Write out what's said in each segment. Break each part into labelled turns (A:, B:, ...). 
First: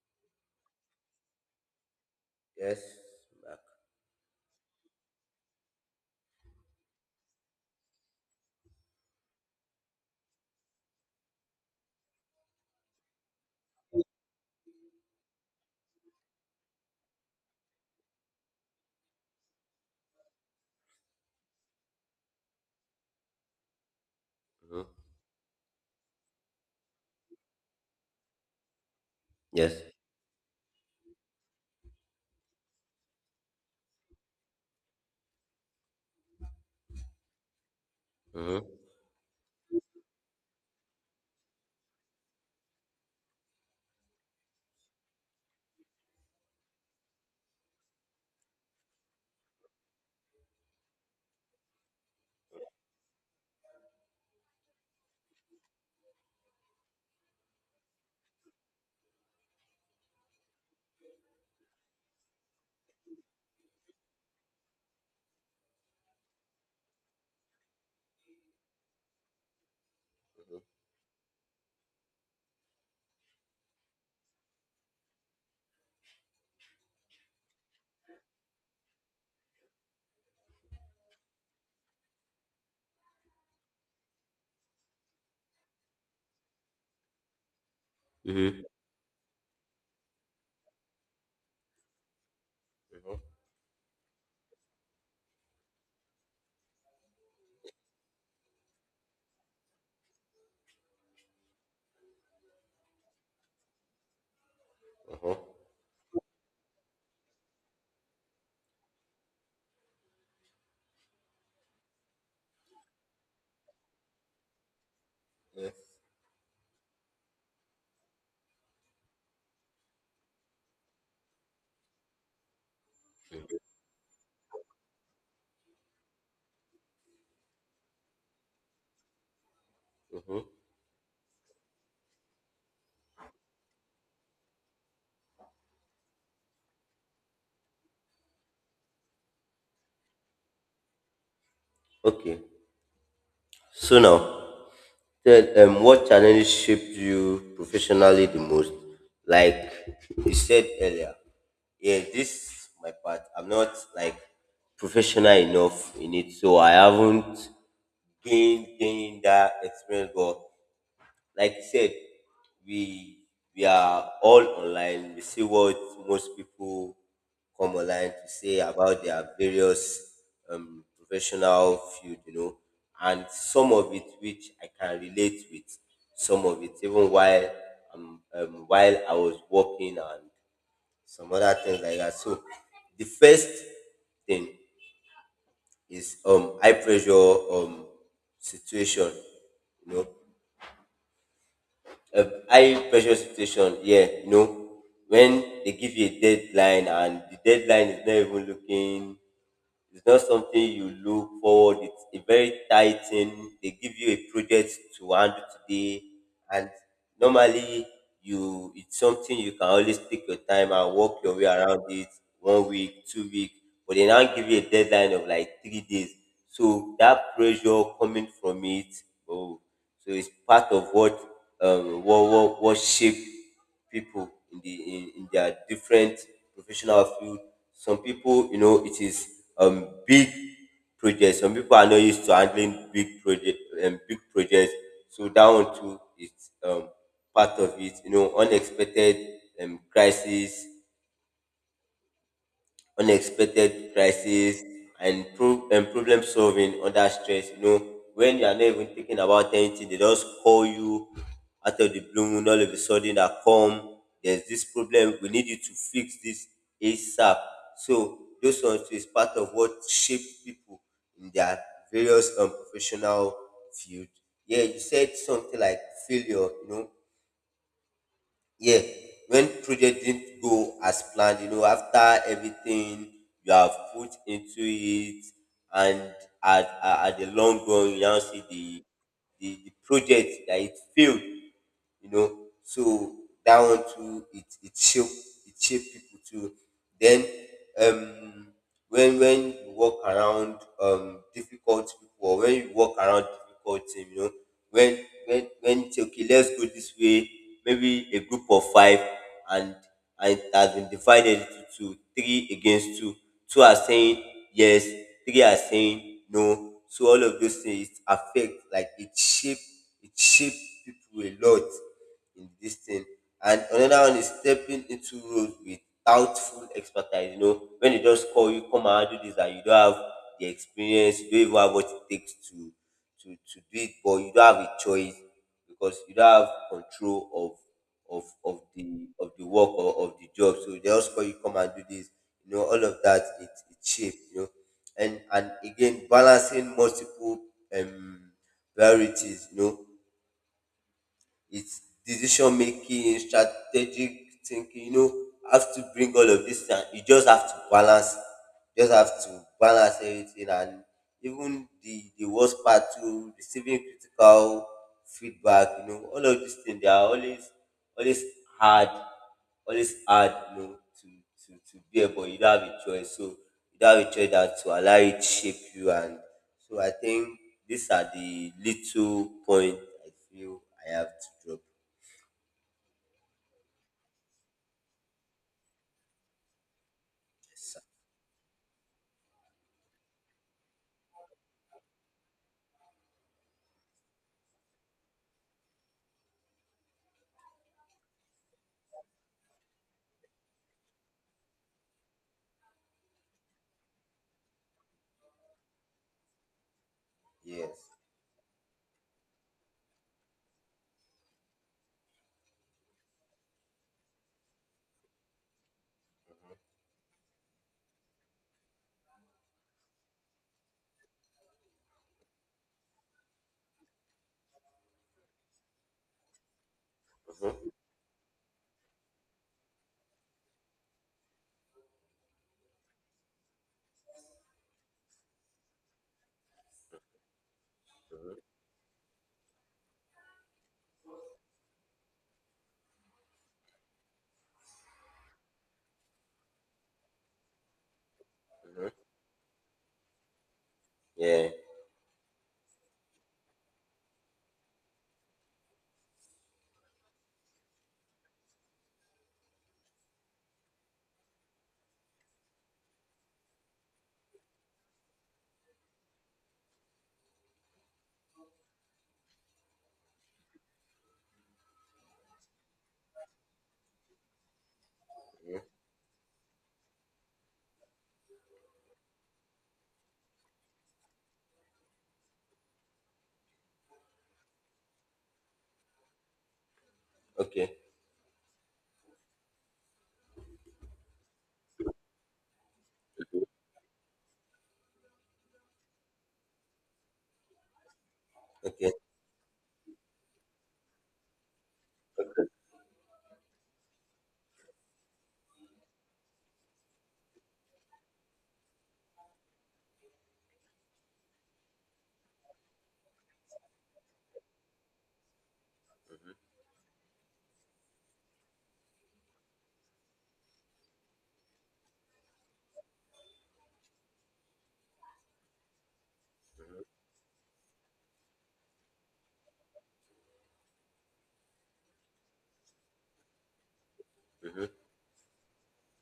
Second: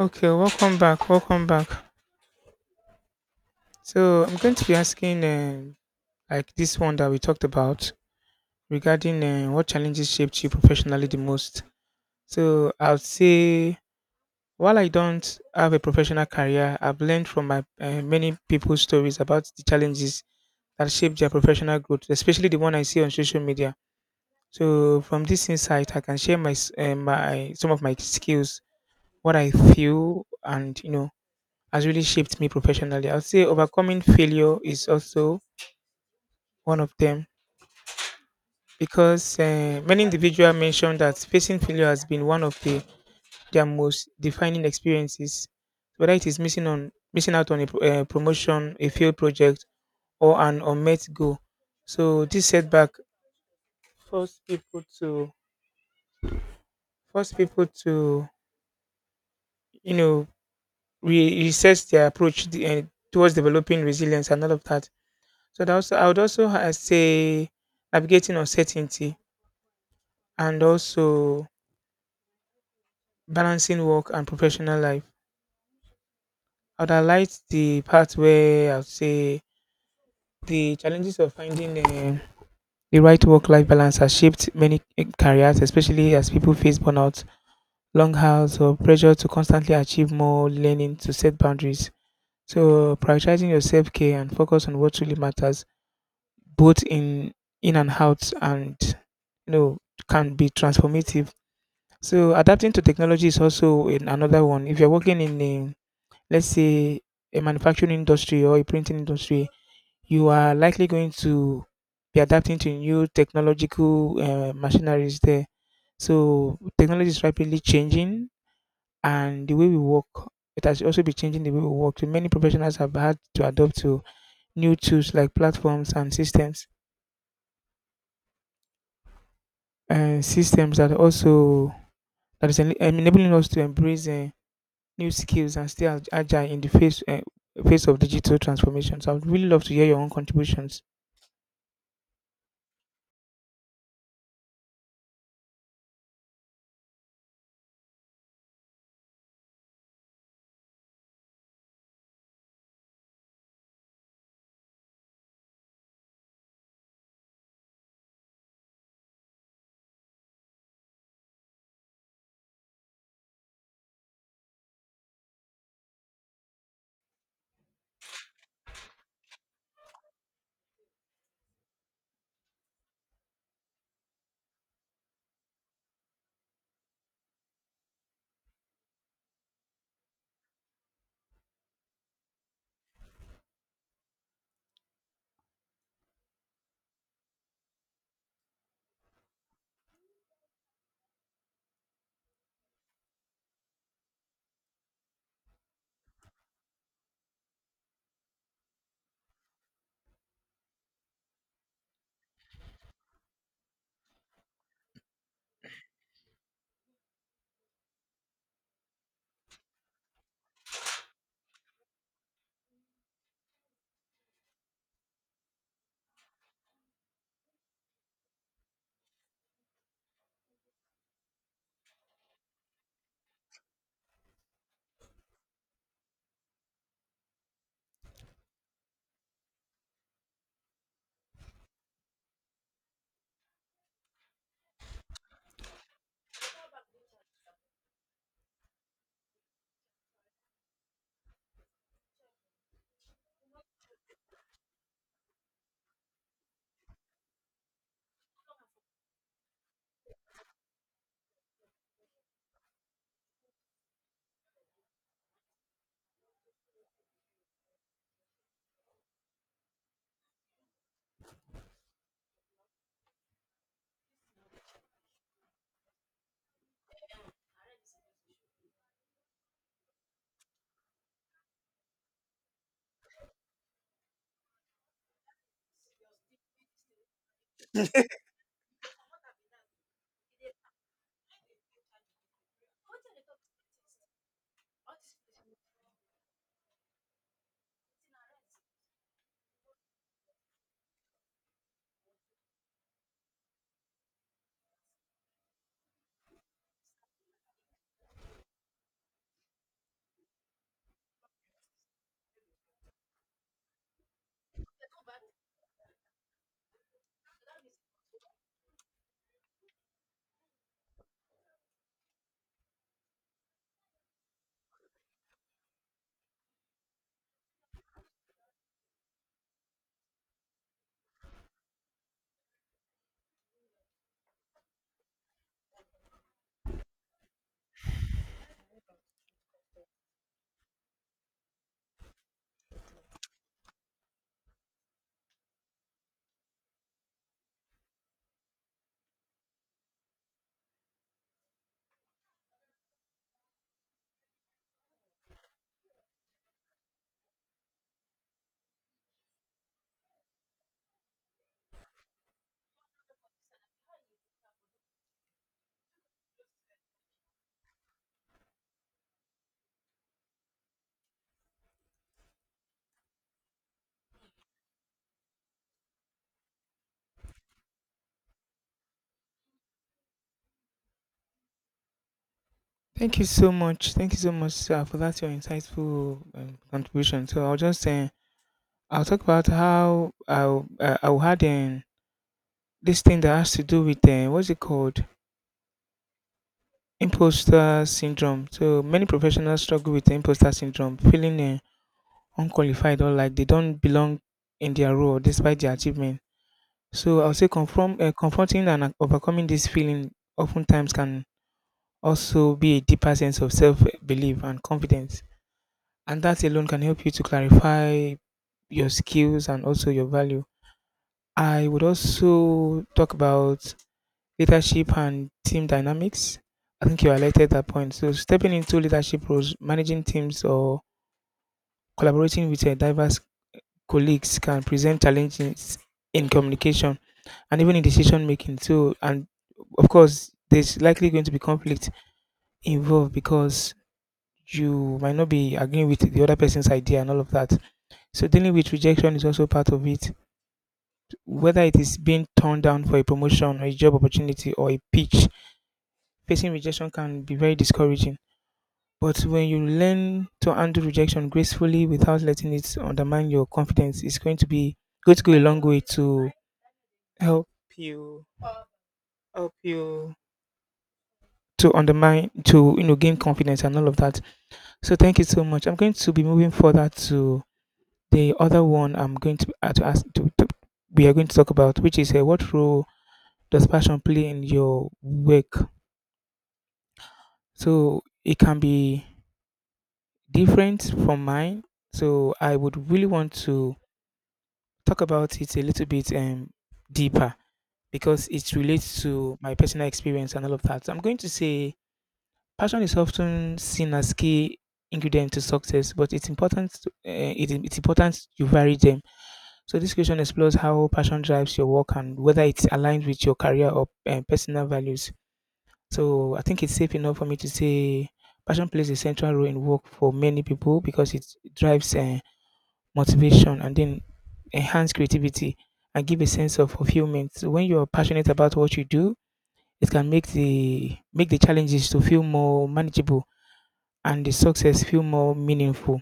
A: Okay, welcome back. Welcome back.
B: Yes. Back.
A: So I'm going to be asking, like this one that we talked about regarding what challenges shaped you professionally the most. So I'll say, while I don't have a professional career, I've learned from my many people's stories about the challenges that shaped their professional growth, especially the one I see on social media.
B: Hmm.
A: So from this insight, I can share my some of my skills, what I
B: Yes.
A: feel, and you know has really shaped me professionally. I would say overcoming failure is also one of them
B: Hmm.
A: because many individuals mentioned that facing failure has been one of their most defining experiences, whether it is missing out on a promotion, a failed project, or an unmet goal. So this setback forced people to force people to you know reassess their approach towards developing resilience and all of that. So that also I would also say navigating uncertainty and also balancing work and professional life. I would highlight the part where I would say the challenges of finding the right work-life balance has shaped many eh, careers, especially as people face burnout, long
B: Hmm.
A: hours,
B: Hmm.
A: or pressure to constantly achieve more, learning to set boundaries. So prioritizing your self-care and focus on what truly matters, both in and out, and you know, can be transformative. So adapting to technology is also in another one. If you're working
B: Hmm.
A: in let's say, a manufacturing industry or a printing industry, you are likely going to be adapting to new technological machineries there.
B: Yes.
A: So technology is rapidly changing, and the way we work, it has also been changing the way we work. So many professionals have had to adapt to new tools like platforms and systems,
B: Hmm.
A: that also enabling us to embrace new skills and stay agile in the face of digital transformation. So I would really love to hear your own contributions.
B: Okay. So now, tell what challenges shaped you professionally the most? Like you said earlier, yeah, this my part. I'm not like professional enough in it, so I haven't gained that experience. But like you said, we we are all online. We see what most people come online to say about their various professional field, you know, and some of it which I can relate with. Some of it, even while while I was working and some other things like that. So the first thing is high pressure situation, you know, a high pressure situation. Yeah, you know, when they give you a deadline and the deadline is not even looking, it's not something you look forward. It's a very tight thing. They give you a project to handle today, and normally you, it's something you can always take your time and work your way around it. One week, 2 weeks, but they now give you a deadline of like 3 days. So that pressure coming from it, oh, so it's part of what what shaped people in their different professional field. Some people, you know, it is big projects. Some people are not used to handling big projects. So that one too is um part of it. You know, unexpected crisis, unexpected crisis and problem solving under stress. You know, when you are not even thinking about anything, they just call you out of the blue moon. All of a sudden, that come. There's this problem. We need you to fix this ASAP. So those ones is part of what shapes people in their various professional field. Yeah, you said something like failure. You know, yeah, when project didn't go as planned, you know, after everything you have put into it, and at the long run you now see the project that it failed, you know. So that one too, it shape people too. Then um when you walk around difficult people, or when you walk around difficult team, you know, when you say, okay, let's go this way, maybe a group of five, and and it has been divided into two, three against two. Two are saying yes, three are saying no. So all of those things affect, like it shape people a lot in this thing. And another one is stepping into roles without full expertise. You know, when they just call you, come and do this, and you don't have the experience, you don't even have what it takes to to do it, but you don't have a choice because you don't have control of the work or of the job. So they just call you, come and do this. You know, all of that, it cheap, you know. And again, balancing multiple um priorities, you know. It's decision making, strategic thinking, you know, have to bring all of this and you just have to balance, just have to balance everything. And even the worst part too, receiving critical feedback, you know, all of these things, they are always always hard, always hard, you know, to to bear, but you don't have a choice. So you don't have a choice that to allow it shape you. And so I think these are the little point I feel I have to drop.
A: Thank you so much. Thank you so much, sir, for that your insightful contribution. So I'll just I'll talk about how I had this thing that has to do with what's it called, imposter syndrome. So many professionals struggle with imposter syndrome, feeling unqualified or like they don't belong in their role despite their achievements. So I'll say
B: Yes.
A: confronting and overcoming this feeling oftentimes can also be a deeper sense of self belief and confidence. And that alone can help you to clarify your skills and also your value. I would also talk about leadership and team dynamics. I think you highlighted that point. So stepping into leadership roles, managing teams, or collaborating with a diverse colleagues can present challenges in communication and even in decision making. So, and of course, there's likely going to be conflict involved because you might not be agreeing with the other person's idea and all of that. So, dealing with rejection is also part of it.
B: Yeah.
A: Whether it is being turned down for a promotion or a job opportunity or a pitch, facing rejection can be very discouraging. But when you learn to handle rejection gracefully without letting it undermine your confidence, it's going to go a long way to help you help you to undermine to you know gain confidence and all of that. So thank you so much. I'm going to be moving further to the other one. I'm going to we are going to talk about, which is what role does passion play in your work.
B: Okay.
A: So it can be different from mine, so I would really want to talk about it a little bit deeper because it
B: Okay.
A: relates to my personal experience and all of that. So I'm going to say passion is often seen as key ingredient to success, but it's important it's important you vary them. So this question explores how passion drives your work and whether it's aligned with your career or personal values. So I think it's safe enough for me to say passion plays a central role in work for many people because it drives motivation and then enhance creativity and give a sense of fulfillment. So when you're passionate about what you do, it can make the challenges to feel more manageable and the
B: Mm-hmm.
A: success feel more meaningful.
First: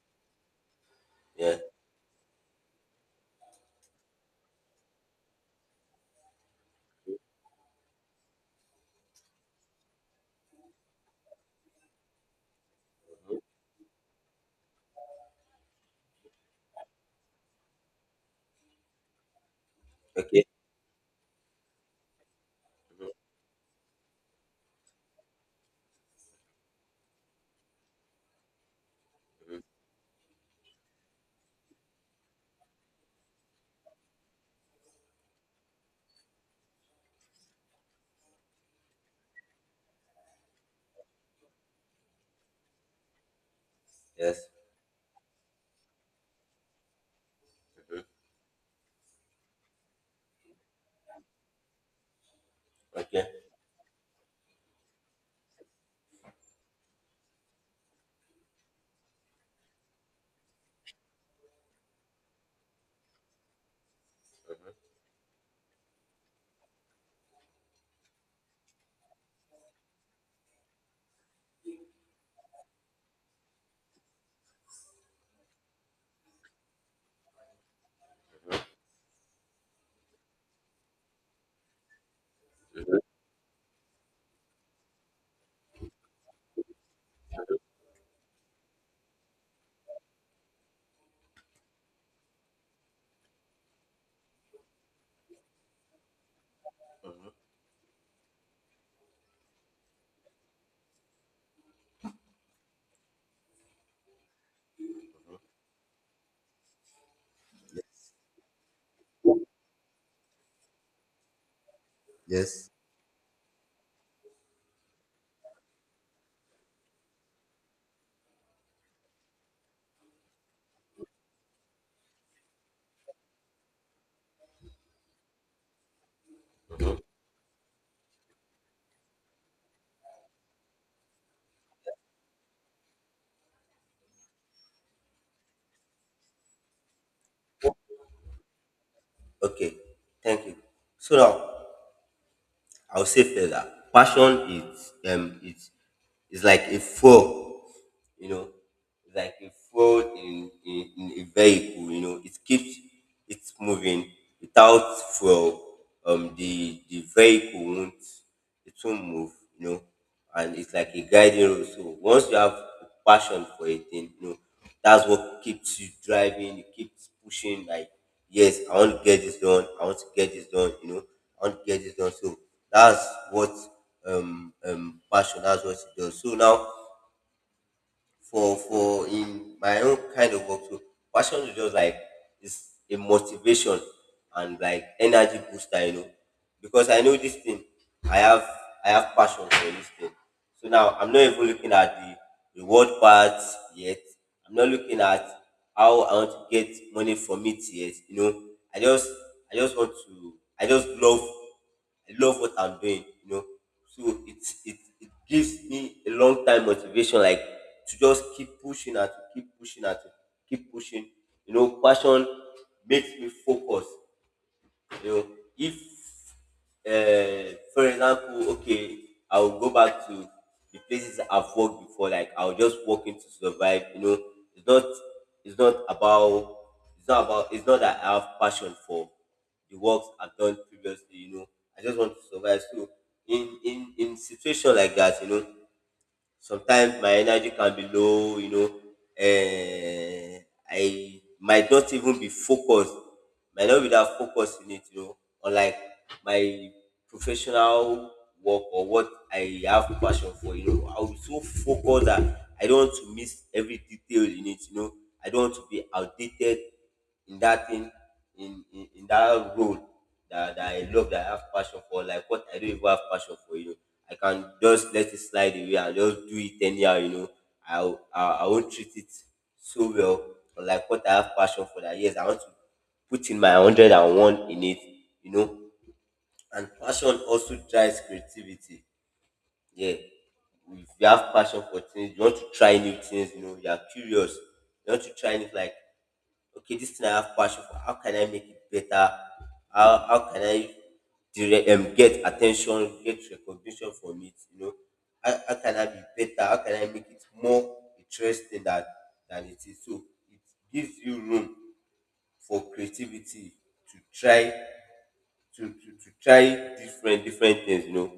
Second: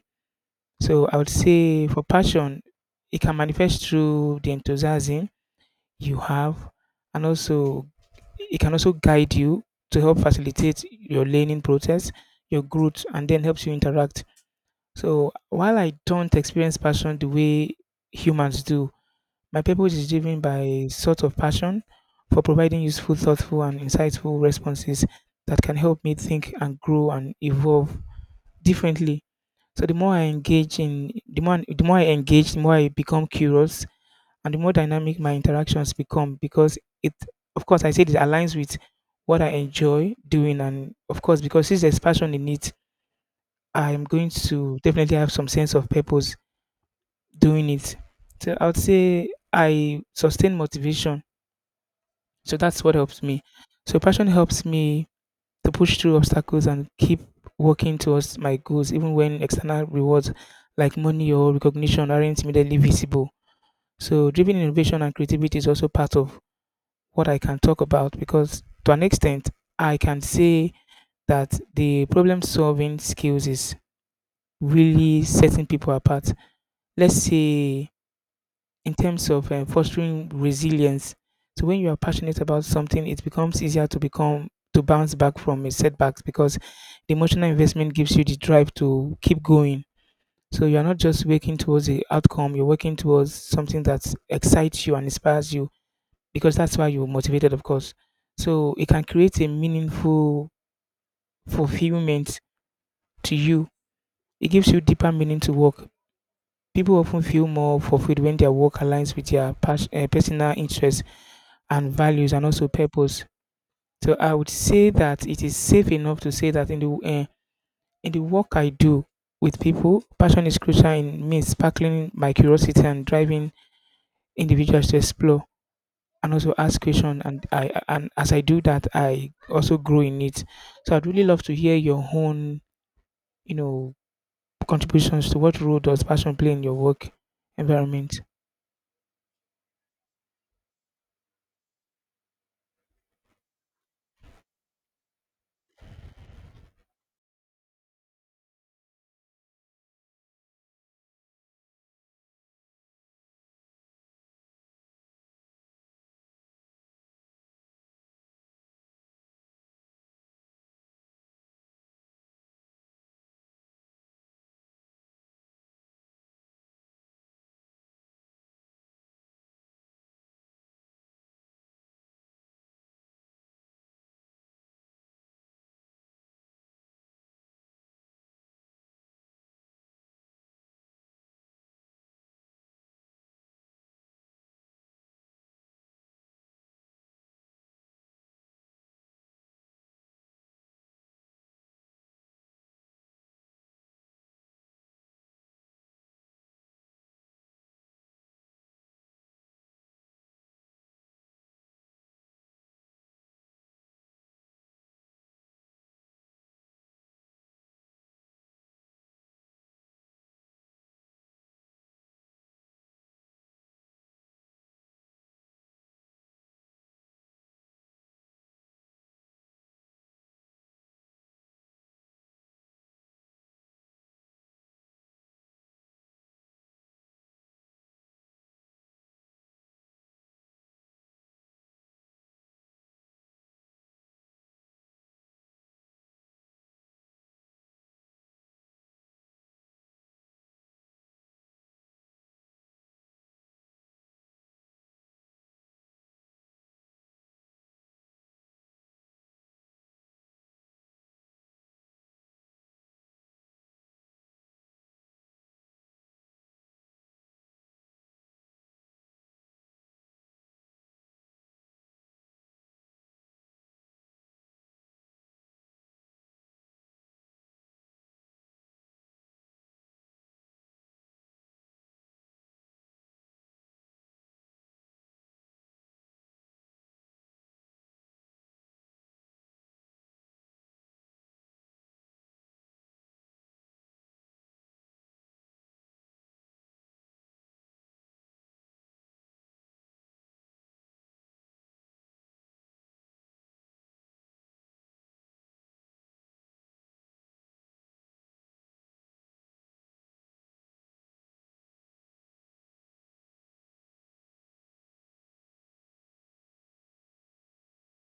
A: So I would
B: Yeah.
A: say for passion, it can manifest through the enthusiasm you have, and also it can also guide you to help facilitate your learning process, your growth, and then helps you interact. So while I don't experience passion the way humans do, my purpose is driven
B: Okay.
A: by sort of passion for providing
B: Mm-hmm.
A: useful, thoughtful, and insightful responses that can help me think and grow and evolve differently.
B: Mm-hmm.
A: So the more I engage, the more I become curious and the more dynamic my interactions become because it of course I said it aligns with what I enjoy doing and of course because since there's passion in it, I'm going
B: Yes.
A: to definitely have some sense of purpose doing it.
B: Mm-hmm.
A: So I would say I sustain motivation. So that's what helps
B: Okay.
A: me. So passion helps me to push through obstacles and keep working towards my goals, even when external rewards like money or recognition aren't immediately visible. So, driven innovation and creativity is also part of what I can talk about because, to an extent, I can say that the problem solving skills is really setting people apart. Let's say in terms of fostering resilience. So when you are passionate about something, it becomes easier to bounce back from a setbacks because the emotional investment gives you the drive to keep going. So you are not just working towards the outcome; you're working towards something that excites you and inspires you because that's why you're motivated, of course. So it can create a meaningful fulfillment to you. It gives you deeper meaning to work. People often feel more fulfilled when their work aligns with their personal interests and values and also
B: Yes.
A: purpose. So I would say that it is safe enough to say that in the work I do with people, passion is crucial in me sparkling my curiosity and driving individuals to explore and also ask questions. And as I do that, I also grow in it. So I'd really love to hear your own, you know, contributions to what role does passion play in your work environment.
B: Okay. Thank you. So now I will say further. Passion is it's like a fuel, you know, it's like a fuel in a vehicle, you know, it keeps it moving. Without fuel, the vehicle won't, it won't move, you know, and it's like a guiding rule. So once you have a passion for a thing, you know, that's what keeps you driving, it keeps pushing, like, yes, I want to get this done, I want to get this done, you know, I want to get this done. So that's what passion, that's what it does. So now, for in my own kind of work. So passion is just like, it's a motivation and like energy booster, you know. Because I know this thing, I have I have passion for this thing. So now I'm not even looking at the reward part yet. I'm not looking at how I want to get money from it yet. You know, I just I just want to I just love I love what I'm doing, you know. So it's it it gives me a long time motivation, like to just keep pushing and to keep pushing and to keep pushing. You know, passion makes me focus. You know, if for example, okay, I'll go back to the places I've worked before. Like I'll just walk in to survive. You know, it's not it's not about it's not that I have passion for the works I've done previously. You know, I just want to survive. So in situation like that, you know, sometimes my energy can be low, you know, uh, I might not even be focused might not be that focused in it, you know, unlike my professional work, or what I have passion for. You know, I'll be so focused that I don't want to miss every detail in it, you know. I don't want to be outdated in that thing, in that role that I love, that I have passion for, like what I don't even have passion for, you know. I can just let it slide away and just do it anyhow, you know. I, I won't treat it so well, but like what I have passion for, that yes, I want to put in my 101 in it, you know. And passion also drives creativity. Yeah. If you have passion for things, you want to try new things, you know, you are curious, you want to try new, like, okay, this thing I have passion for, how can I make it better? How can I direct, get attention, get recognition from it? You know, how, can I be better? How can I make it more interesting than it is? So it gives you room for creativity to try to try different things, you know,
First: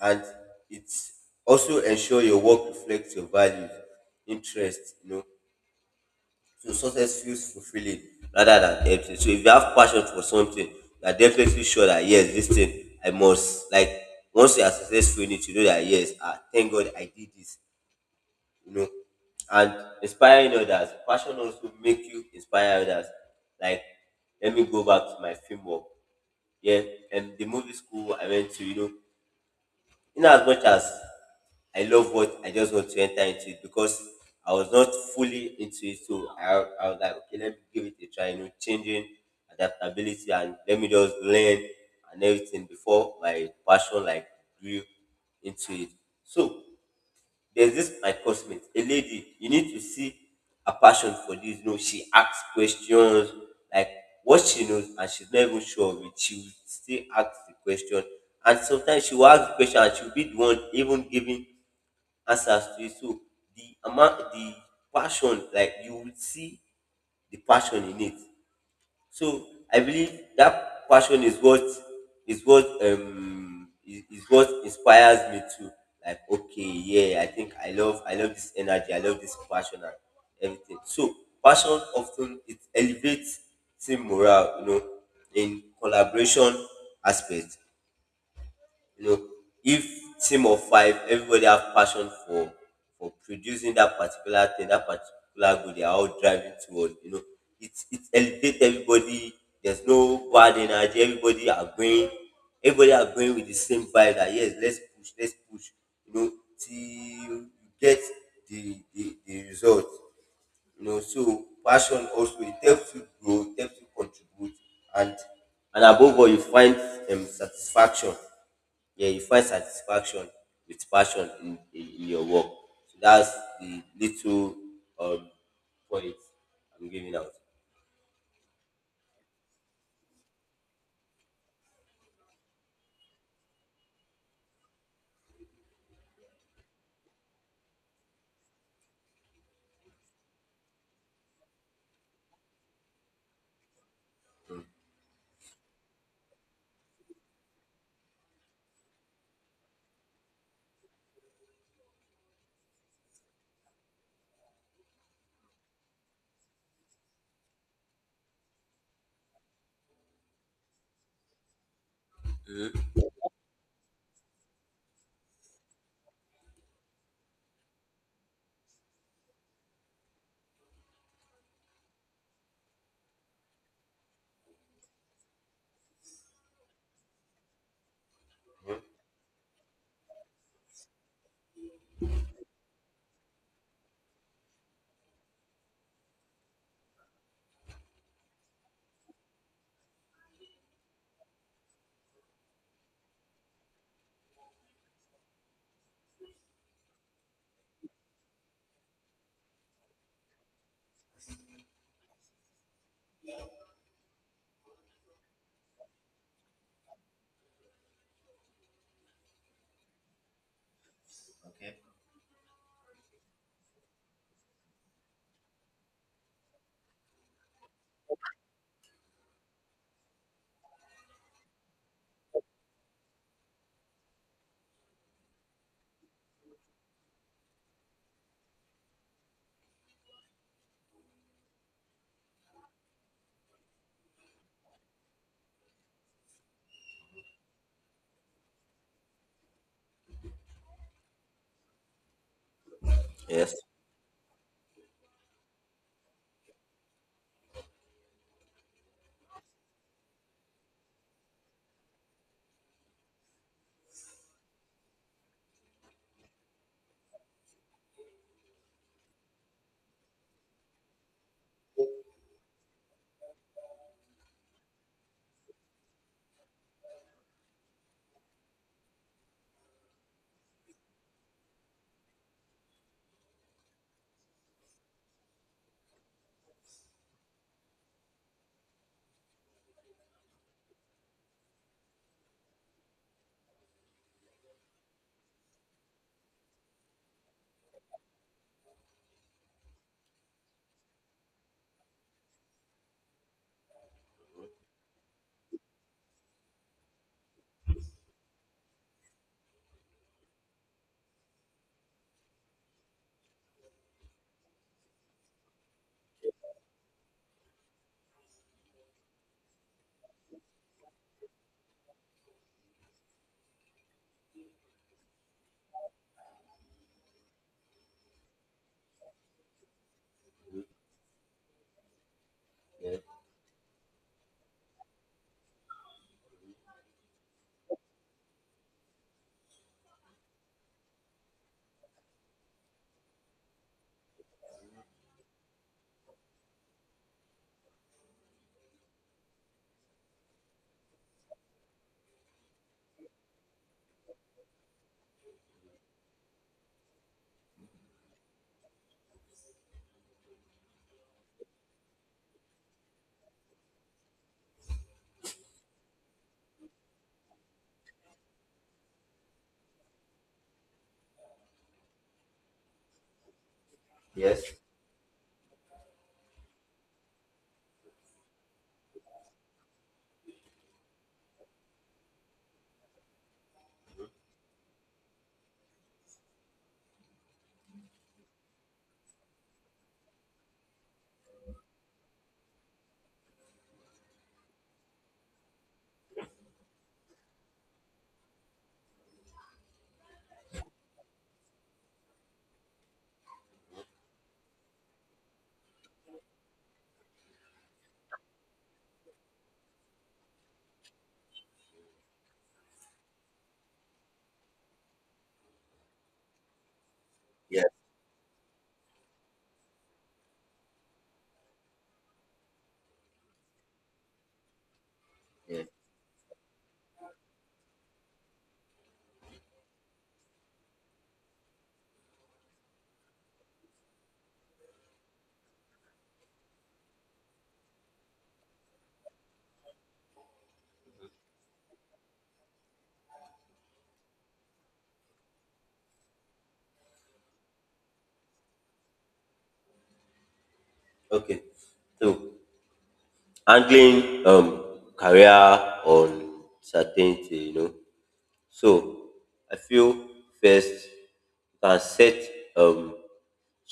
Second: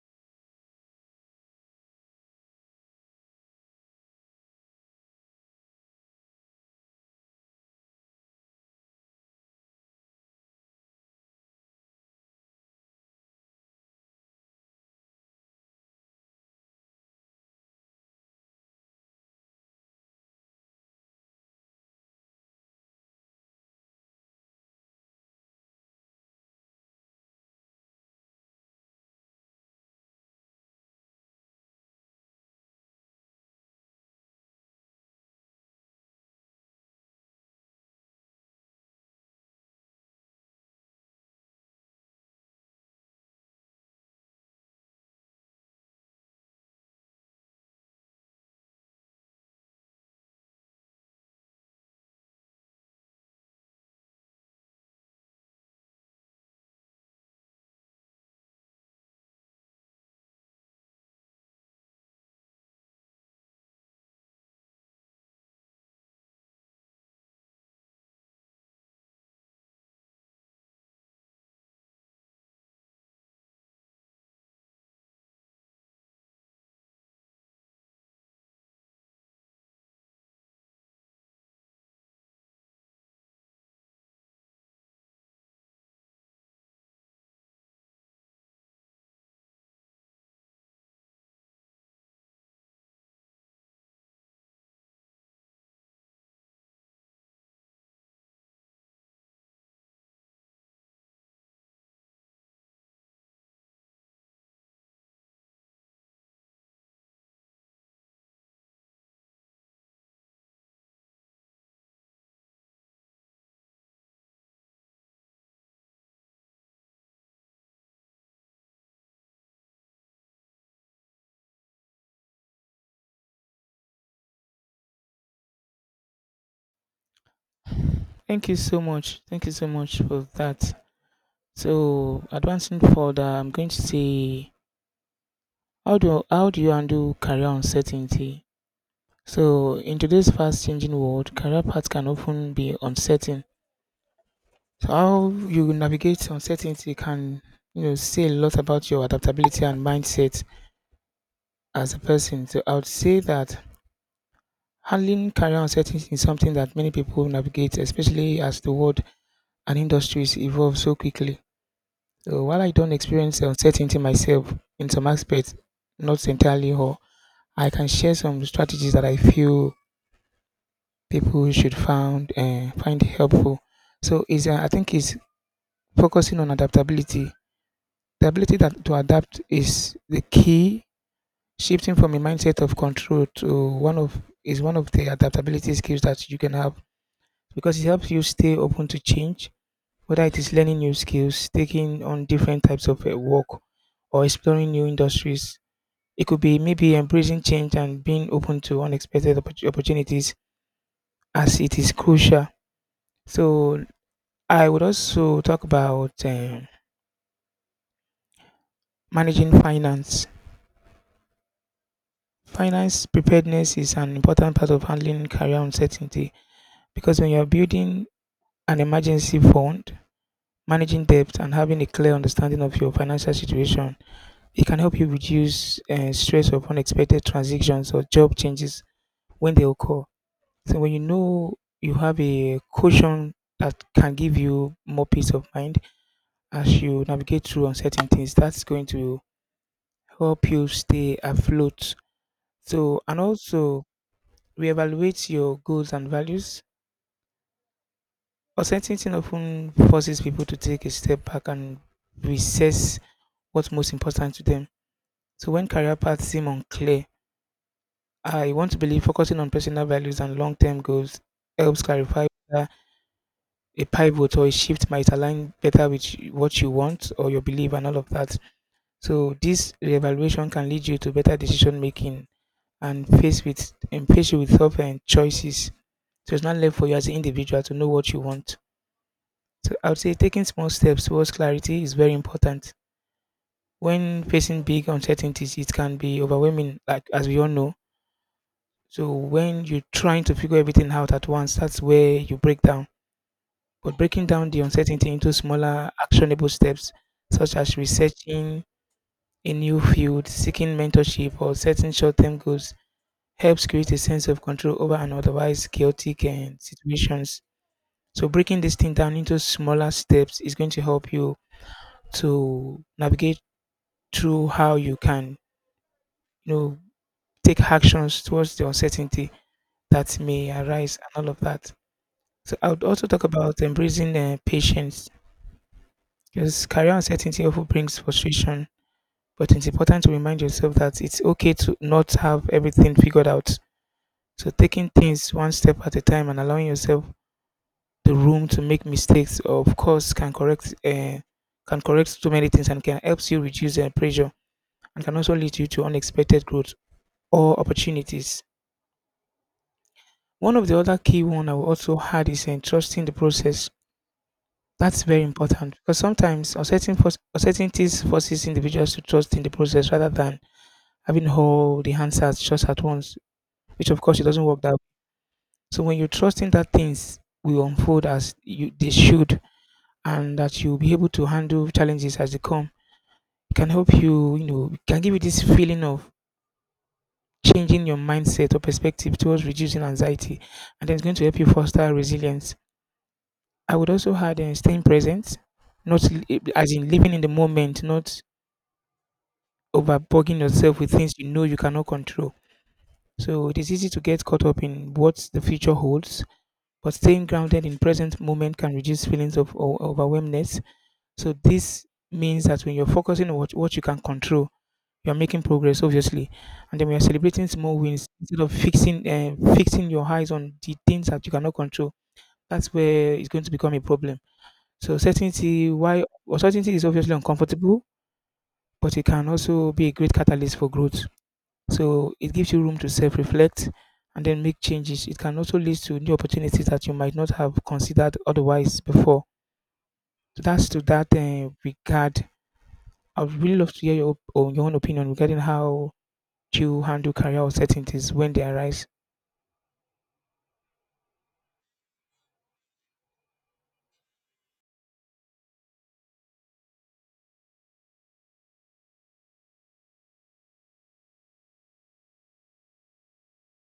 B: and it's also ensure your work reflects your values, interests, you know, so success feels fulfilling rather than empty. So if you have passion for something, you are definitely sure that, yes, this thing I must like, once you are successful in it, you know that, yes, ah, thank God I did this, you know. And inspiring others, passion also make you inspire others. Like, let me go back to my film work. Yeah, and the movie school I went to, you know, in as much as I love what, I just want to enter into it because I was not fully into it. So I was like, okay, let me give it a try, you know, changing adaptability and let me just learn and everything before my passion like grew into it. So there's this my cosmate, a lady. You need to see a passion for this. You know, she asks questions like what she knows, and she's not even sure of it. She will still ask the question, and sometimes she will ask the question, and she'll be the one even giving answers to it. So the amount, the passion, like you will see the passion in it. So I believe that passion is what is what inspires me to, like, okay, yeah, I think I love, this energy, I love this passion and everything. So passion often, it elevates team morale, you know, in collaboration aspect, you know, if team of five, everybody have passion for producing that particular thing, that particular goal they are all driving towards, you know, it's elevate everybody. There's no bad energy, everybody are going with the same vibe, that, yes, let's push, let's push, you know, till you get the result, you know. So passion also, it helps you grow, it helps you contribute, and and above all, you find satisfaction. Yeah, you find satisfaction with passion in your work. So that's the little um, point I'm giving out.
A: Thank you so much. Thank you so much for that. So advancing further, I'm going to say, how do you handle career uncertainty? So in today's fast changing world, career paths can often be uncertain. So how you navigate uncertainty can you know say a lot about your adaptability and mindset as a person. So I would say that handling career uncertainty is something that many people navigate, especially as the world and industries evolve so quickly. So while I don't experience uncertainty myself in some aspects, not entirely all, I can share some strategies that I feel people should found find helpful. So is I think is focusing on adaptability. The ability that to adapt is the key. Shifting from a mindset of control to one of is one of the adaptability skills that you can have because it helps you stay open to change, whether it is learning new skills, taking on different types of work, or exploring new industries. It could be maybe embracing change and being open to unexpected opportunities as it is crucial. So I would also talk about managing finance. Finance preparedness is an important part of handling career uncertainty because when you're building an emergency fund, managing debt, and having a clear understanding of your financial situation, it can help you reduce stress of unexpected transitions or job changes when they occur. So, when you know you have a cushion that can give you more peace of mind as you navigate through uncertainties, that's going to help you stay afloat. So, and
B: Yes.
A: also reevaluate your goals and values. Uncertainty often forces people to take a step back and reassess what's most important to them. So, when career paths seem unclear, I want to believe focusing on personal values and long term goals helps clarify whether a pivot or a shift might align better with what you want or your belief and all of that. So, this reevaluation can lead you to better decision making and faced you with tough and choices. So it's not left for you as an individual to know what you want. So I would say taking small steps towards clarity is very important. When facing big uncertainties, it can be overwhelming, like as we all know. So when you're trying to figure everything out at once, that's where you break down. But breaking down the uncertainty into smaller, actionable steps, such as researching a new field, seeking mentorship, or setting short-term goals, helps create a sense of control over an otherwise chaotic and situations. So breaking this thing down into smaller steps is going to help you to navigate through how you can, you know, take actions towards the uncertainty that may arise and all of that. So I would
B: Yes.
A: also talk about embracing patience because career uncertainty often brings frustration, but it's important to remind yourself that it's okay to not have everything figured out. So taking things one step at a time and allowing yourself the room to make mistakes of course can correct too many things and can helps you reduce pressure and can also lead you to unexpected growth or opportunities. One of the other key one I will also add is trusting the process. That's very important because sometimes uncertainties forces individuals to trust in the process rather than having all the answers just at once, which of course it doesn't
B: Yes.
A: work that way. So when you trust in that things will unfold as you they should and that you'll be able to handle challenges as they come can help you, can give you this feeling of changing your mindset or perspective towards reducing anxiety. And then it's going to help you foster resilience. I would also add staying present, not li- as in living in the moment, not overbugging yourself with things you know you cannot control. So it is easy to get caught up in what the future holds, but staying grounded in present moment can reduce feelings of overwhelmness. So this means that when you're focusing on what you can control, you are making progress obviously, and then we are celebrating
B: Yes.
A: small wins instead of fixing your eyes on the things that you cannot control. That's where it's going to become a problem. So certainty
B: Yes.
A: why uncertainty is obviously uncomfortable, but it can also be a great catalyst for growth. So it gives you room to self-reflect and then make changes. It can also lead to new opportunities that you might not have considered otherwise before. So that's to that regard, I'd really love to hear your, op- or your own opinion regarding how you handle career uncertainties when they arise.
B: Okay. So handling career uncertainty. So I feel first you can set um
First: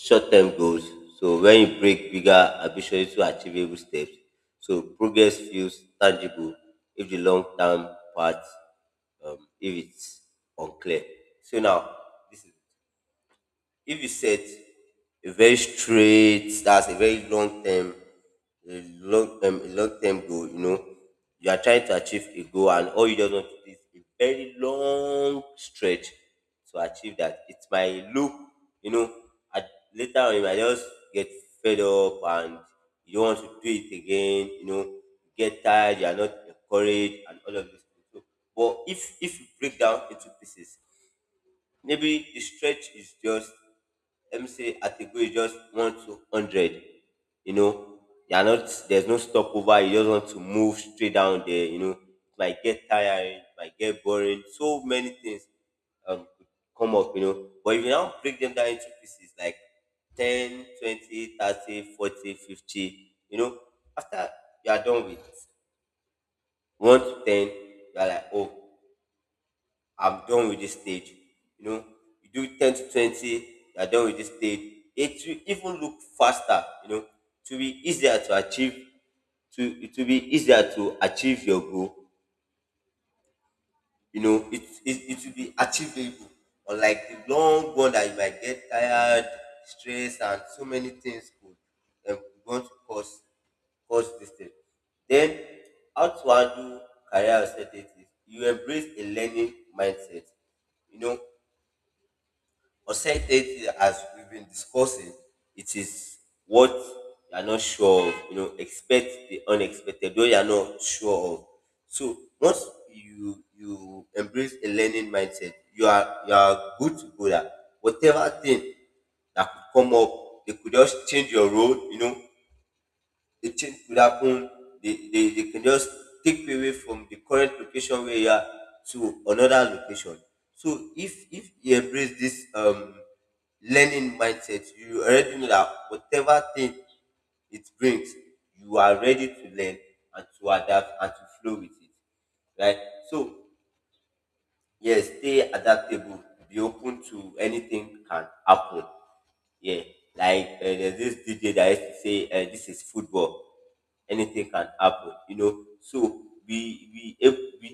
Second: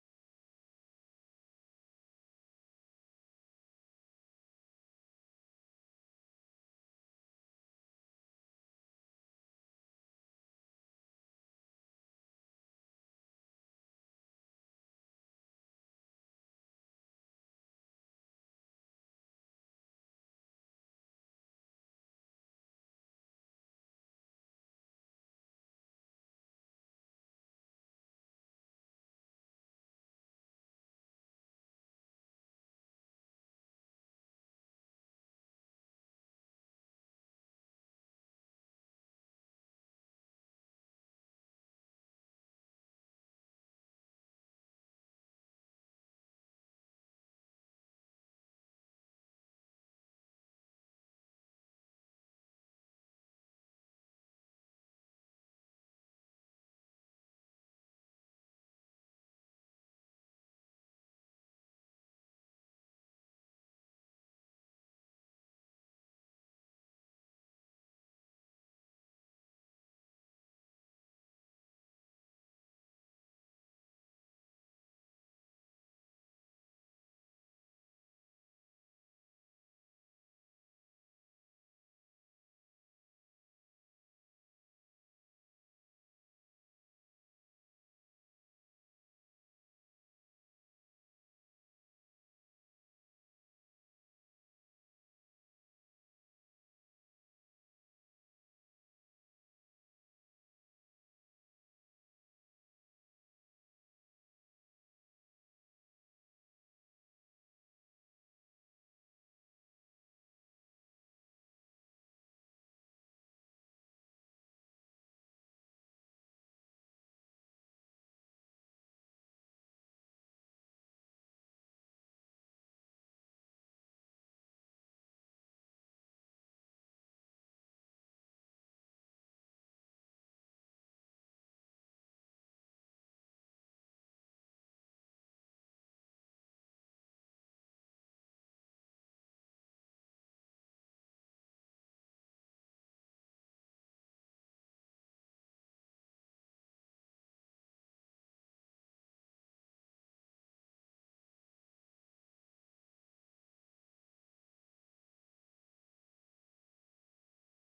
B: short-term goals. So when you break bigger ambition into achievable steps, so progress feels tangible if the long-term part, if it's unclear. So now this is if you set a very straight, that's a very long term, a long term goal, you know, you are trying to achieve a goal and all you just want to do is a very long stretch to achieve that. It might look, you know, at later on you might just get fed up and you don't want to do it again, you know, you get tired, you are not encouraged and all of this. Things. So, but if you break down into pieces, maybe the stretch is just, let me say, at a go is just one to hundred. You know, you're not there's no stopover, you just want to move straight down there, you know. It might get tiring, it might get boring, so many things could come up, you know. But if you now break them down into pieces like 10, 20, 30, 40, 50. You know, after you are done with 1 to 10, you are like, oh, I'm done with this stage. You know, you do 10 to 20, you're done with this stage. It will even look faster, you know, to be easier to achieve, to it will be easier to achieve your goal. You know, it will be achievable. Unlike the long one that you might get tired, stress, and so many things could want to cause this thing. Then, how to handle career uncertainties? You embrace a learning mindset. You know, uncertainty, as we've been discussing, it is what you are not sure of. You know, expect the unexpected, though you are not sure of. So once you embrace a learning mindset, you are good to go that whatever thing that could come up, they could just change your role, you know, the change could happen. They can just take away from the current location where you are to another location. So if you embrace this learning mindset, you already know that whatever thing it brings, you are ready to learn and to adapt and to flow with it. Right? So yes, stay adaptable, be open to anything can happen. Yeah, like there's this DJ that used to say, "This is football. Anything can happen." You know, so we if we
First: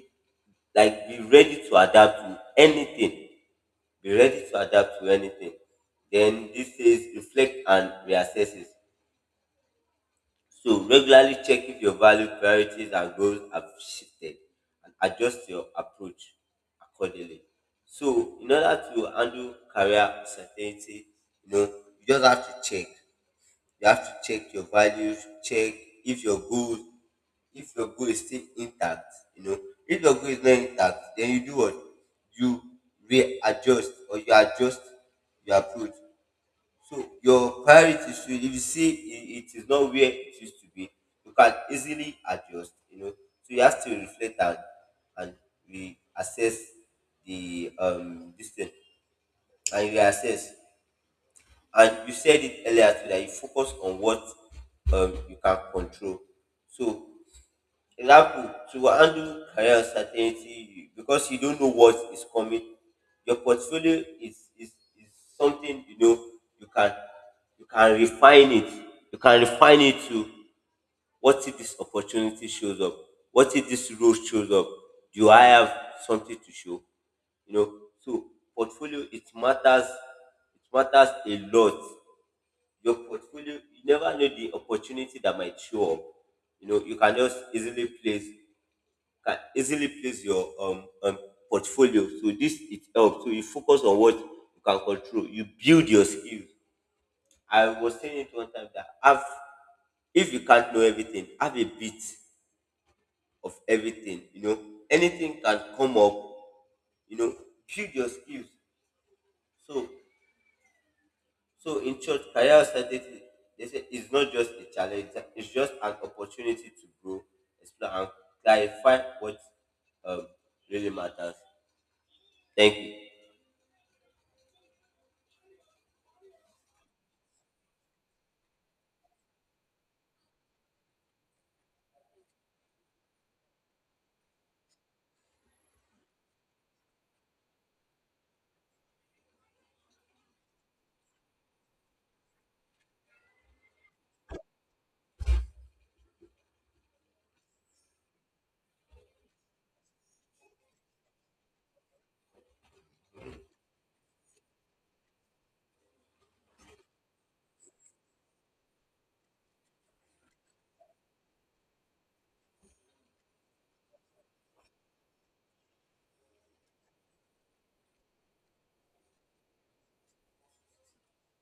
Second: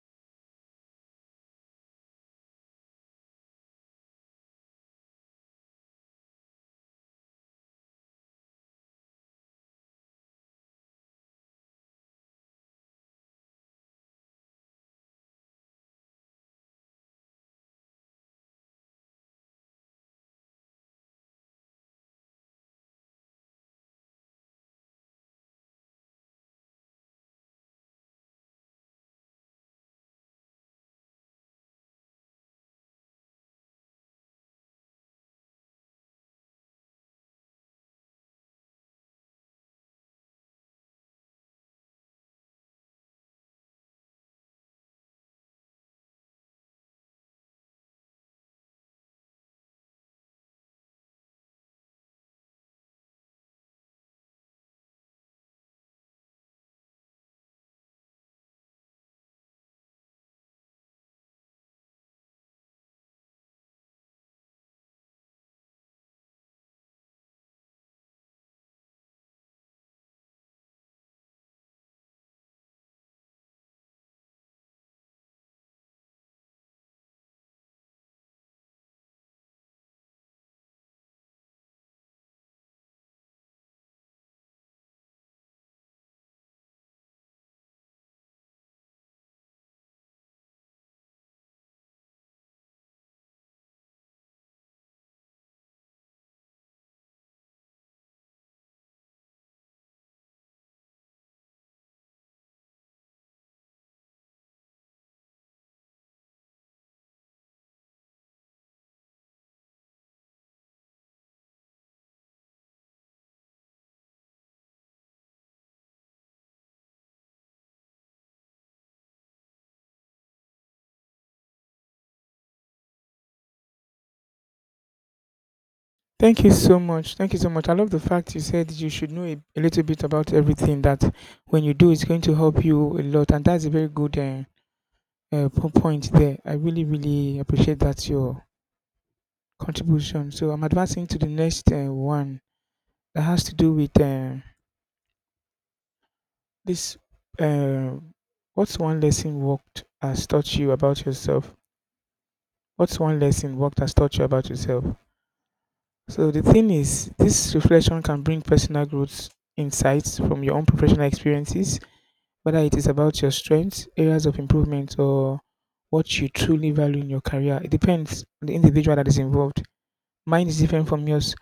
B: like be ready to adapt to anything. Be ready to adapt to anything. Then this says reflect and reassess it. So regularly check if your value, priorities, and goals have shifted, and adjust your approach accordingly. So in order to handle career uncertainty, you know, you just have to check your values, check if your goal if your goal is still intact, you know, if your goal is not intact, then you do what, you readjust or you adjust your approach. So your priority should, if you see it, it is not where it used to be, you can easily adjust, you know. So you have to reflect and and reassess the this thing, and reassess. And you said it earlier too that you focus on what you can control. So, example, to handle career uncertainty, because you don't know what is coming, your is something, you know, you can you can refine it. You can refine it to, what if this opportunity shows up? What if this role shows up? Do I have something to show? You know. So portfolio, it matters, it matters a lot. Your portfolio, you never know the opportunity that might show up. You know, you can just easily place can easily place your portfolio. So this, it helps. So you focus on what you can control. You build your skills. I was saying it one time that have, if you can't know everything, have a bit of everything. You know, anything can come up. You know, build your skills. So So in church, career uncertainty, they say it's not just a challenge, it's just an opportunity to grow, explore, and clarify what um, really matters. Thank you.
A: Thank you so much. Thank you so much. I love the fact you said you should know a little bit about everything that when you do, it's going to help you a lot. And that's a very good point there. I really, really appreciate that your contribution. So I'm advancing to the next one that has to do with this. Uh, what's one lesson worked has taught you about yourself? What's one lesson worked has taught you about yourself? So the thing is, this reflection can bring personal growth insights from your own professional experiences, whether it is about your strengths, areas of improvement, or what you truly value in your career. It depends on the individual that is involved. Mine is different from yours.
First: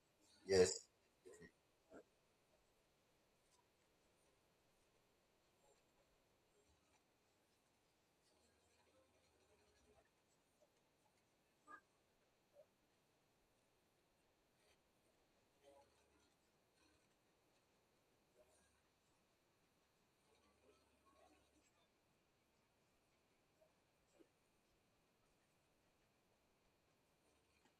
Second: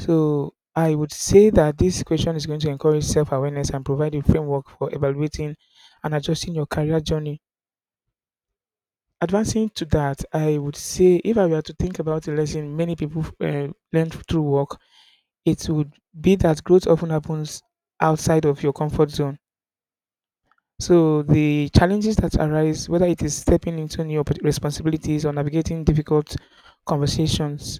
A: So
B: Yes.
A: I would say that this question is going to encourage self awareness and provide a framework for evaluating and adjusting your career journey. Advancing to that, I would say if I were to think about the lesson many people learned through work, it would be that growth often happens outside of your comfort zone. So the challenges that arise, whether it is stepping into new responsibilities or navigating difficult conversations,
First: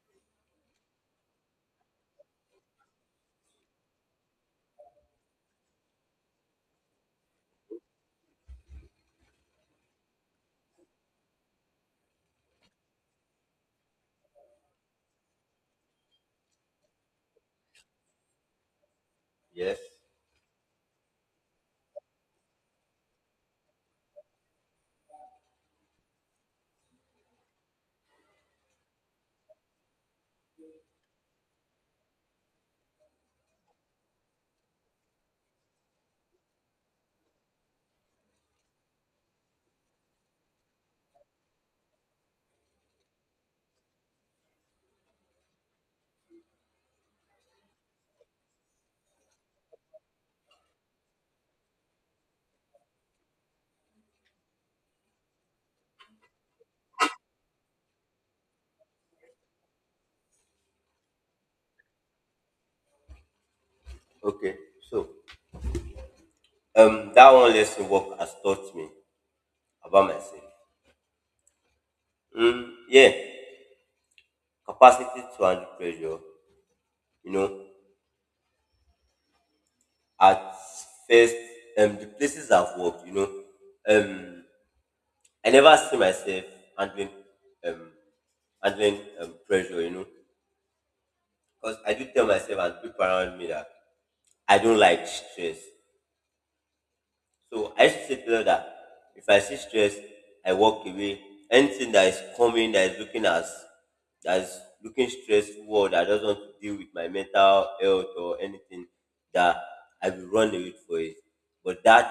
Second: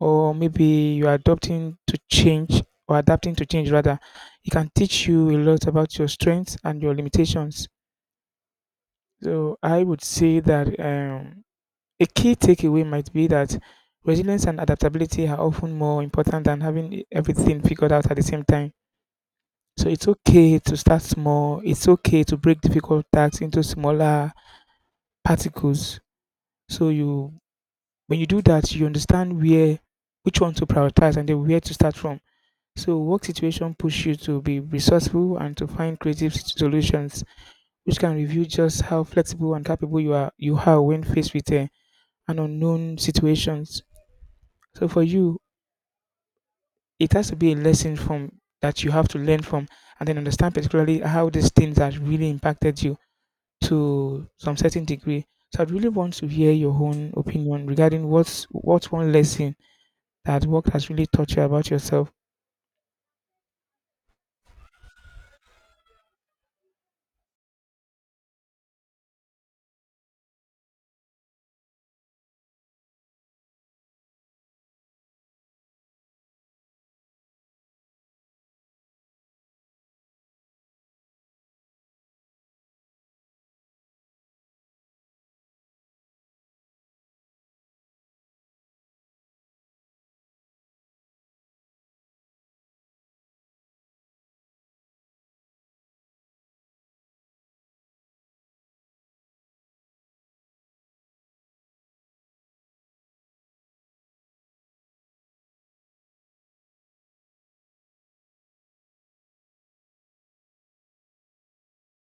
A: or maybe you are adopting to change or adapting to change rather, it can teach you a lot about your strengths and your limitations. So I would say that a key takeaway might be that resilience and adaptability are often more important than having everything figured out at the same time.
B: Yes.
A: So it's okay to start small. It's okay to break difficult tasks into smaller particles. So you when you do that, you understand where which one to prioritize and then where to start from. So work situation push you to be resourceful and to find creative solutions, which can reveal just how flexible and capable you are when faced with an unknown situations. So for you, it has to be a lesson from that you have to learn from and then understand particularly how these things have really impacted you to some certain degree. So I'd really want to hear your own opinion regarding what's one lesson that work has really taught you about yourself.
B: Okay. So that one lesson work has taught me about myself. Mm, yeah. Capacity to handle pressure. You know, at first, the places I've worked, you know, um, I never see myself handling um handling pressure, you know. Because I do tell myself and people around me that I don't like stress. So I used to say to them that if I see stress, I walk away. Anything that is coming, that is looking stressful, that doesn't want to deal with my mental health or anything, that I will run away for it. But that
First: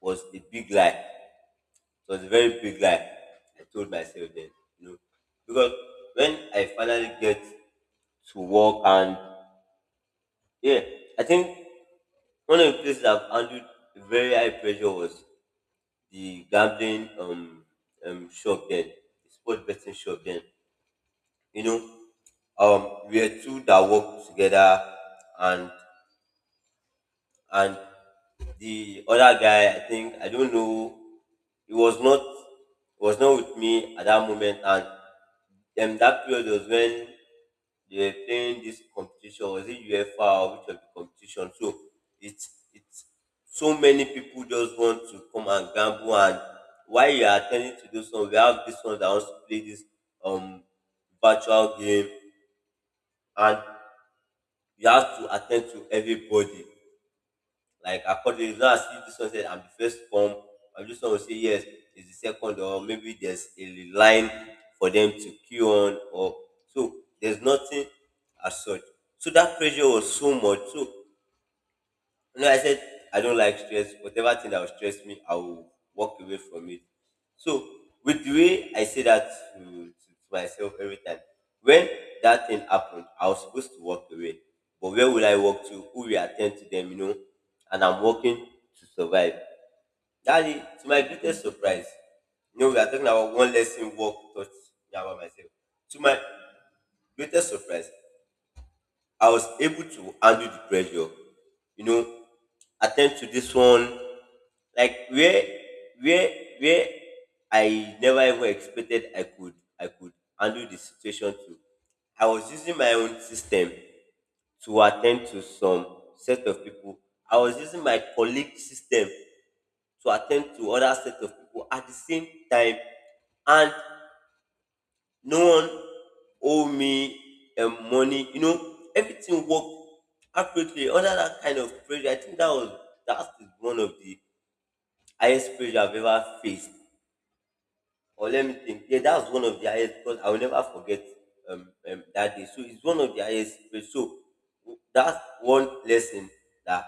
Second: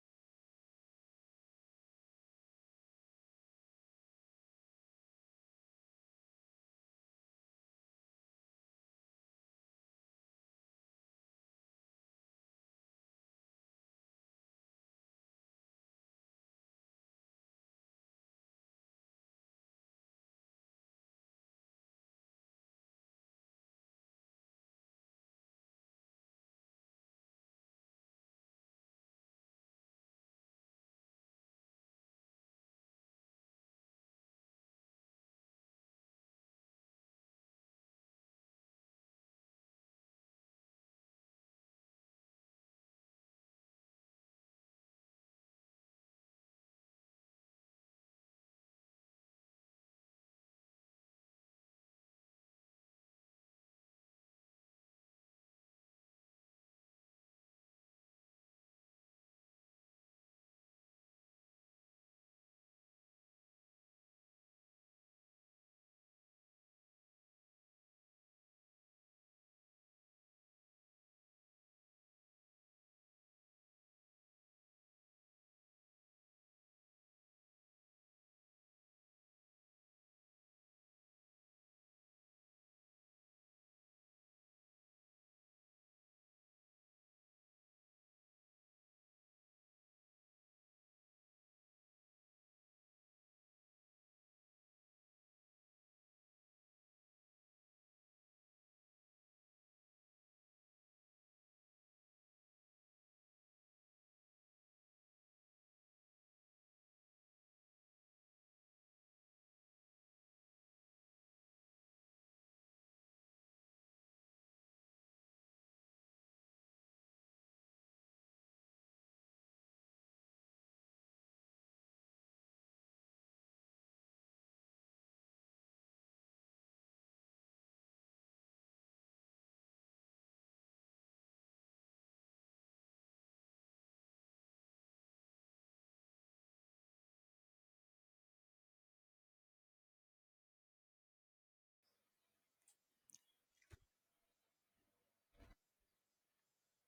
B: was a big lie. It was a very big lie. I told myself then, you know, because when I finally get to work and, yeah, I think one of the places I've handled very high pressure was the gambling shop then, the sport betting shop then. You know, um we were two that worked together and and the other guy I think I don't know he was not, was not with me at that moment. And that period was when they were playing this competition. Was it UEFA or which of the competition? So it's so many people just want to come and gamble, and while you are attending to those ones, we have this one that wants to play this um virtual game, and you have to attend to everybody. Like according now, see this one said, I'm the first to come, and this one will say yes, it's the second, or maybe there's a line for them to queue on, or so there's nothing as such. So that pressure was so much. So no, I said I don't like stress. Whatever thing that will stress me, I will walk away from it. So with the way I say that to, to myself every time, when that thing happened, I was supposed to walk away. But where will I walk to? Who will attend to them, you know? And I'm working to survive. That is, to my greatest surprise, you know, we are talking about one lesson walk taught me about myself. To my greatest surprise, I was able to handle the pressure. You know, attend to this one. Like where where I never even expected I could handle the situation to. I was using my own system to attend to some set of people. I was using my colleague system to attend to other set of people at the same time. And no one owe me money. You know, everything worked accurately under that kind of pressure. I think that is one of the highest pressure I've ever faced. Or let me think. Yeah, that was one of the highest because I will never forget that day. So it's one of the highest pressure. So that's one lesson that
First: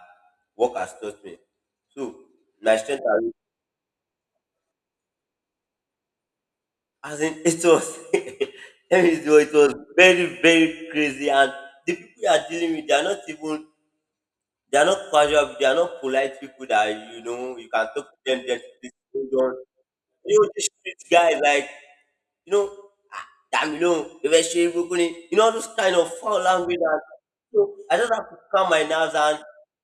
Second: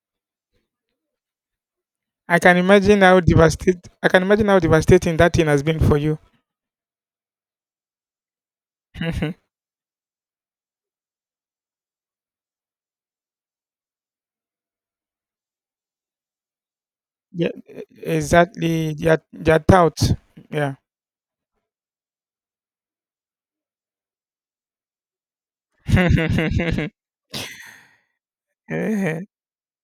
B: work has taught me. So my strength,
A: I can imagine how devastating that thing has been for you.
B: as in, it was, let me know, it was very, very crazy. And the people you are dealing with, they are not even, they are not casual people, they are not polite people that, you
A: Yeah,
B: know, you can talk to them, just please
A: exactly.
B: hold on.
A: Their doubt.
B: You know, these
A: Yeah.
B: street guys, like, you know, "Ah, Damilo, Ebeshi, Ibukuni," you know, those kind of foul language. And so I just have to calm my nerves
A: Eh,
B: and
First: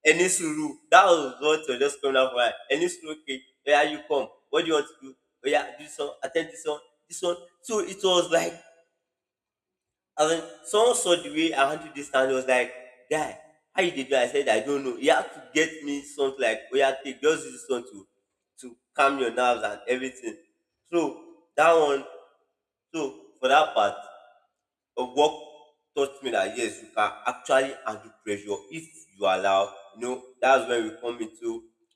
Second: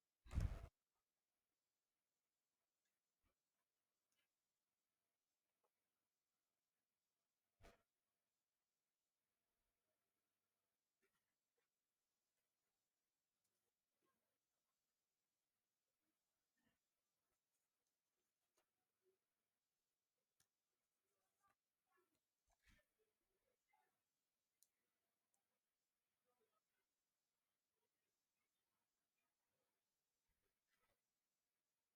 B: any suru. That was what was just coming out for her. Any suru, okay, where you come? What do you want to do? Oh yeah, this one, attend this one, this one. So it was like, and then someone saw the way I handled this and he was like, guy, how you did that? I said, I don't know. He had to get me something like, oh yeah, take, just use this one to calm your nerves and everything. So that one, so for that part of work taught me that yes, you can actually handle pressure if you allow. You know, that's when we come into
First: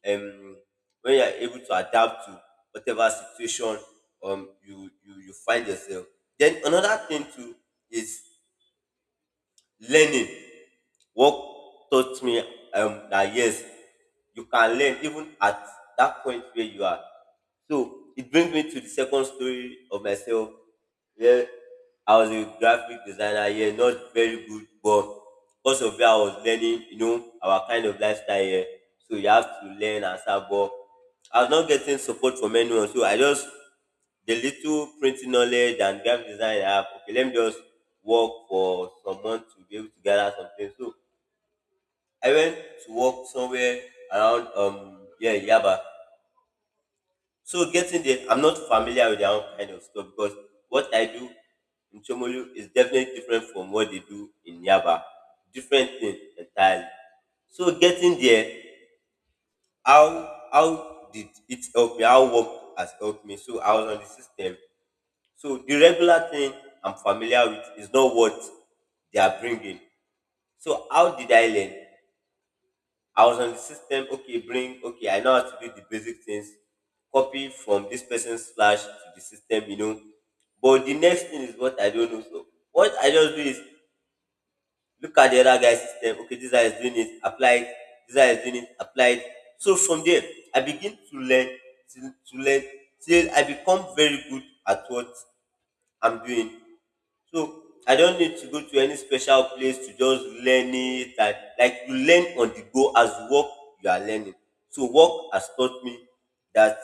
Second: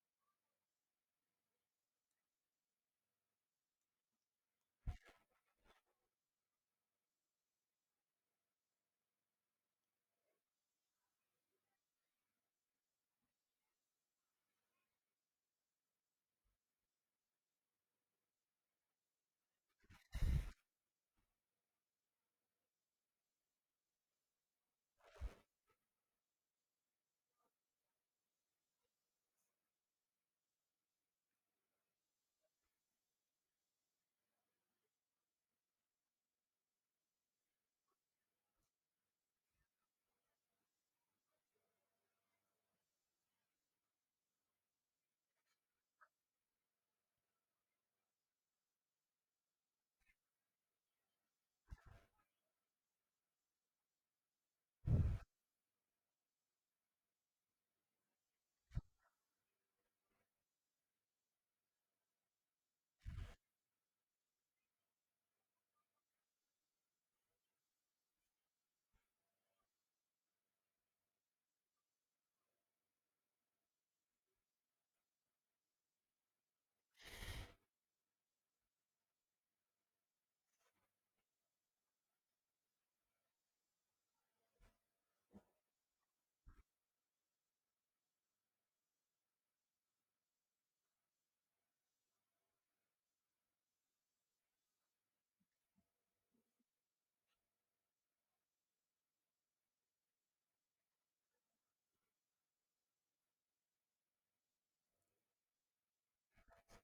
B: um when you're able to adapt to whatever situation you find yourself. Then another thing too is learning. Work taught me that yes, you can learn even at that point where you are. So it brings me to the second story of myself. Yeah, I was a graphic designer, yeah, not very good, but because of where I was learning, you know, our kind of lifestyle here. So you have to learn and stuff, but I was not getting support from anyone. So I just, the little printing knowledge and graphic design I have, okay, let me just work for some months to be able to gather something. So I went to work somewhere around yeah, Yaba. So getting there, I'm not familiar with their own kind of stuff because what I do in Chomolu is definitely different from what they do in Yaba. Different thing entirely. So getting there, how did it help me? How work has helped me. So I was on the system. So the regular thing I'm familiar with is not what they are bringing. So how did I learn? I was on the system. Okay, bring. Okay, I know how to do the basic things. Copy from this person's flash to the system. You know, but the next thing is what I don't know. So what I just do is look at the other guy's system. Okay, this guy is doing it. Apply it. This guy is doing it. Apply it. So from there, I begin to learn till I become very good at what I'm doing. So I don't need to go to any special place to just learn it. And, like, you learn on the go as you work, you are learning. So work has taught me that,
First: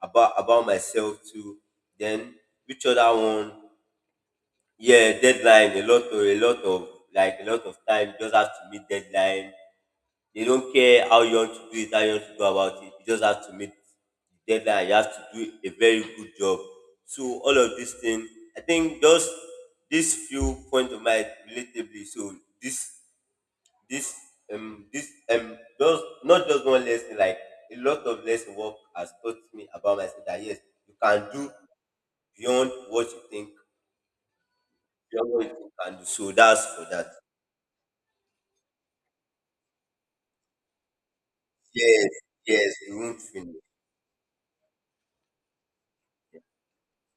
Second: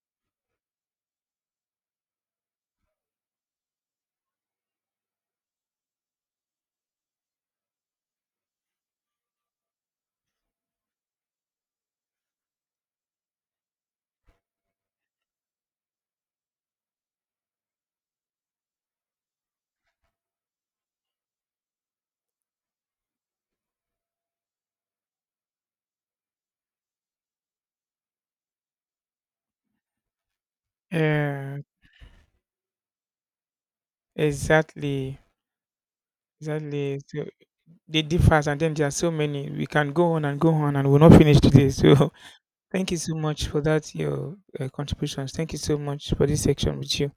B: about myself too. Then which other one? Yeah, deadline. A lot of time. You just have to meet deadline. They don't care how you want to do it, how you want to go about it. You just have to meet the deadline. You have to do a very good job. So all of these things, I think just this few point of mine relatively. So this this this just not just one lesson, like a lot of lesson work has taught me about myself that yes, you can do
A: yeah.
B: beyond what you think,
A: Exactly.
B: beyond what you think you can do. So that's for
A: Exactly.
B: that.
A: So they differ, and then there are so many. We can go on, and we'll not finish today.
B: Yes,
A: So.
B: yes,
A: Thank you
B: you
A: so
B: won't
A: much for
B: finish.
A: that, your contributions. Thank you so much for this section with you.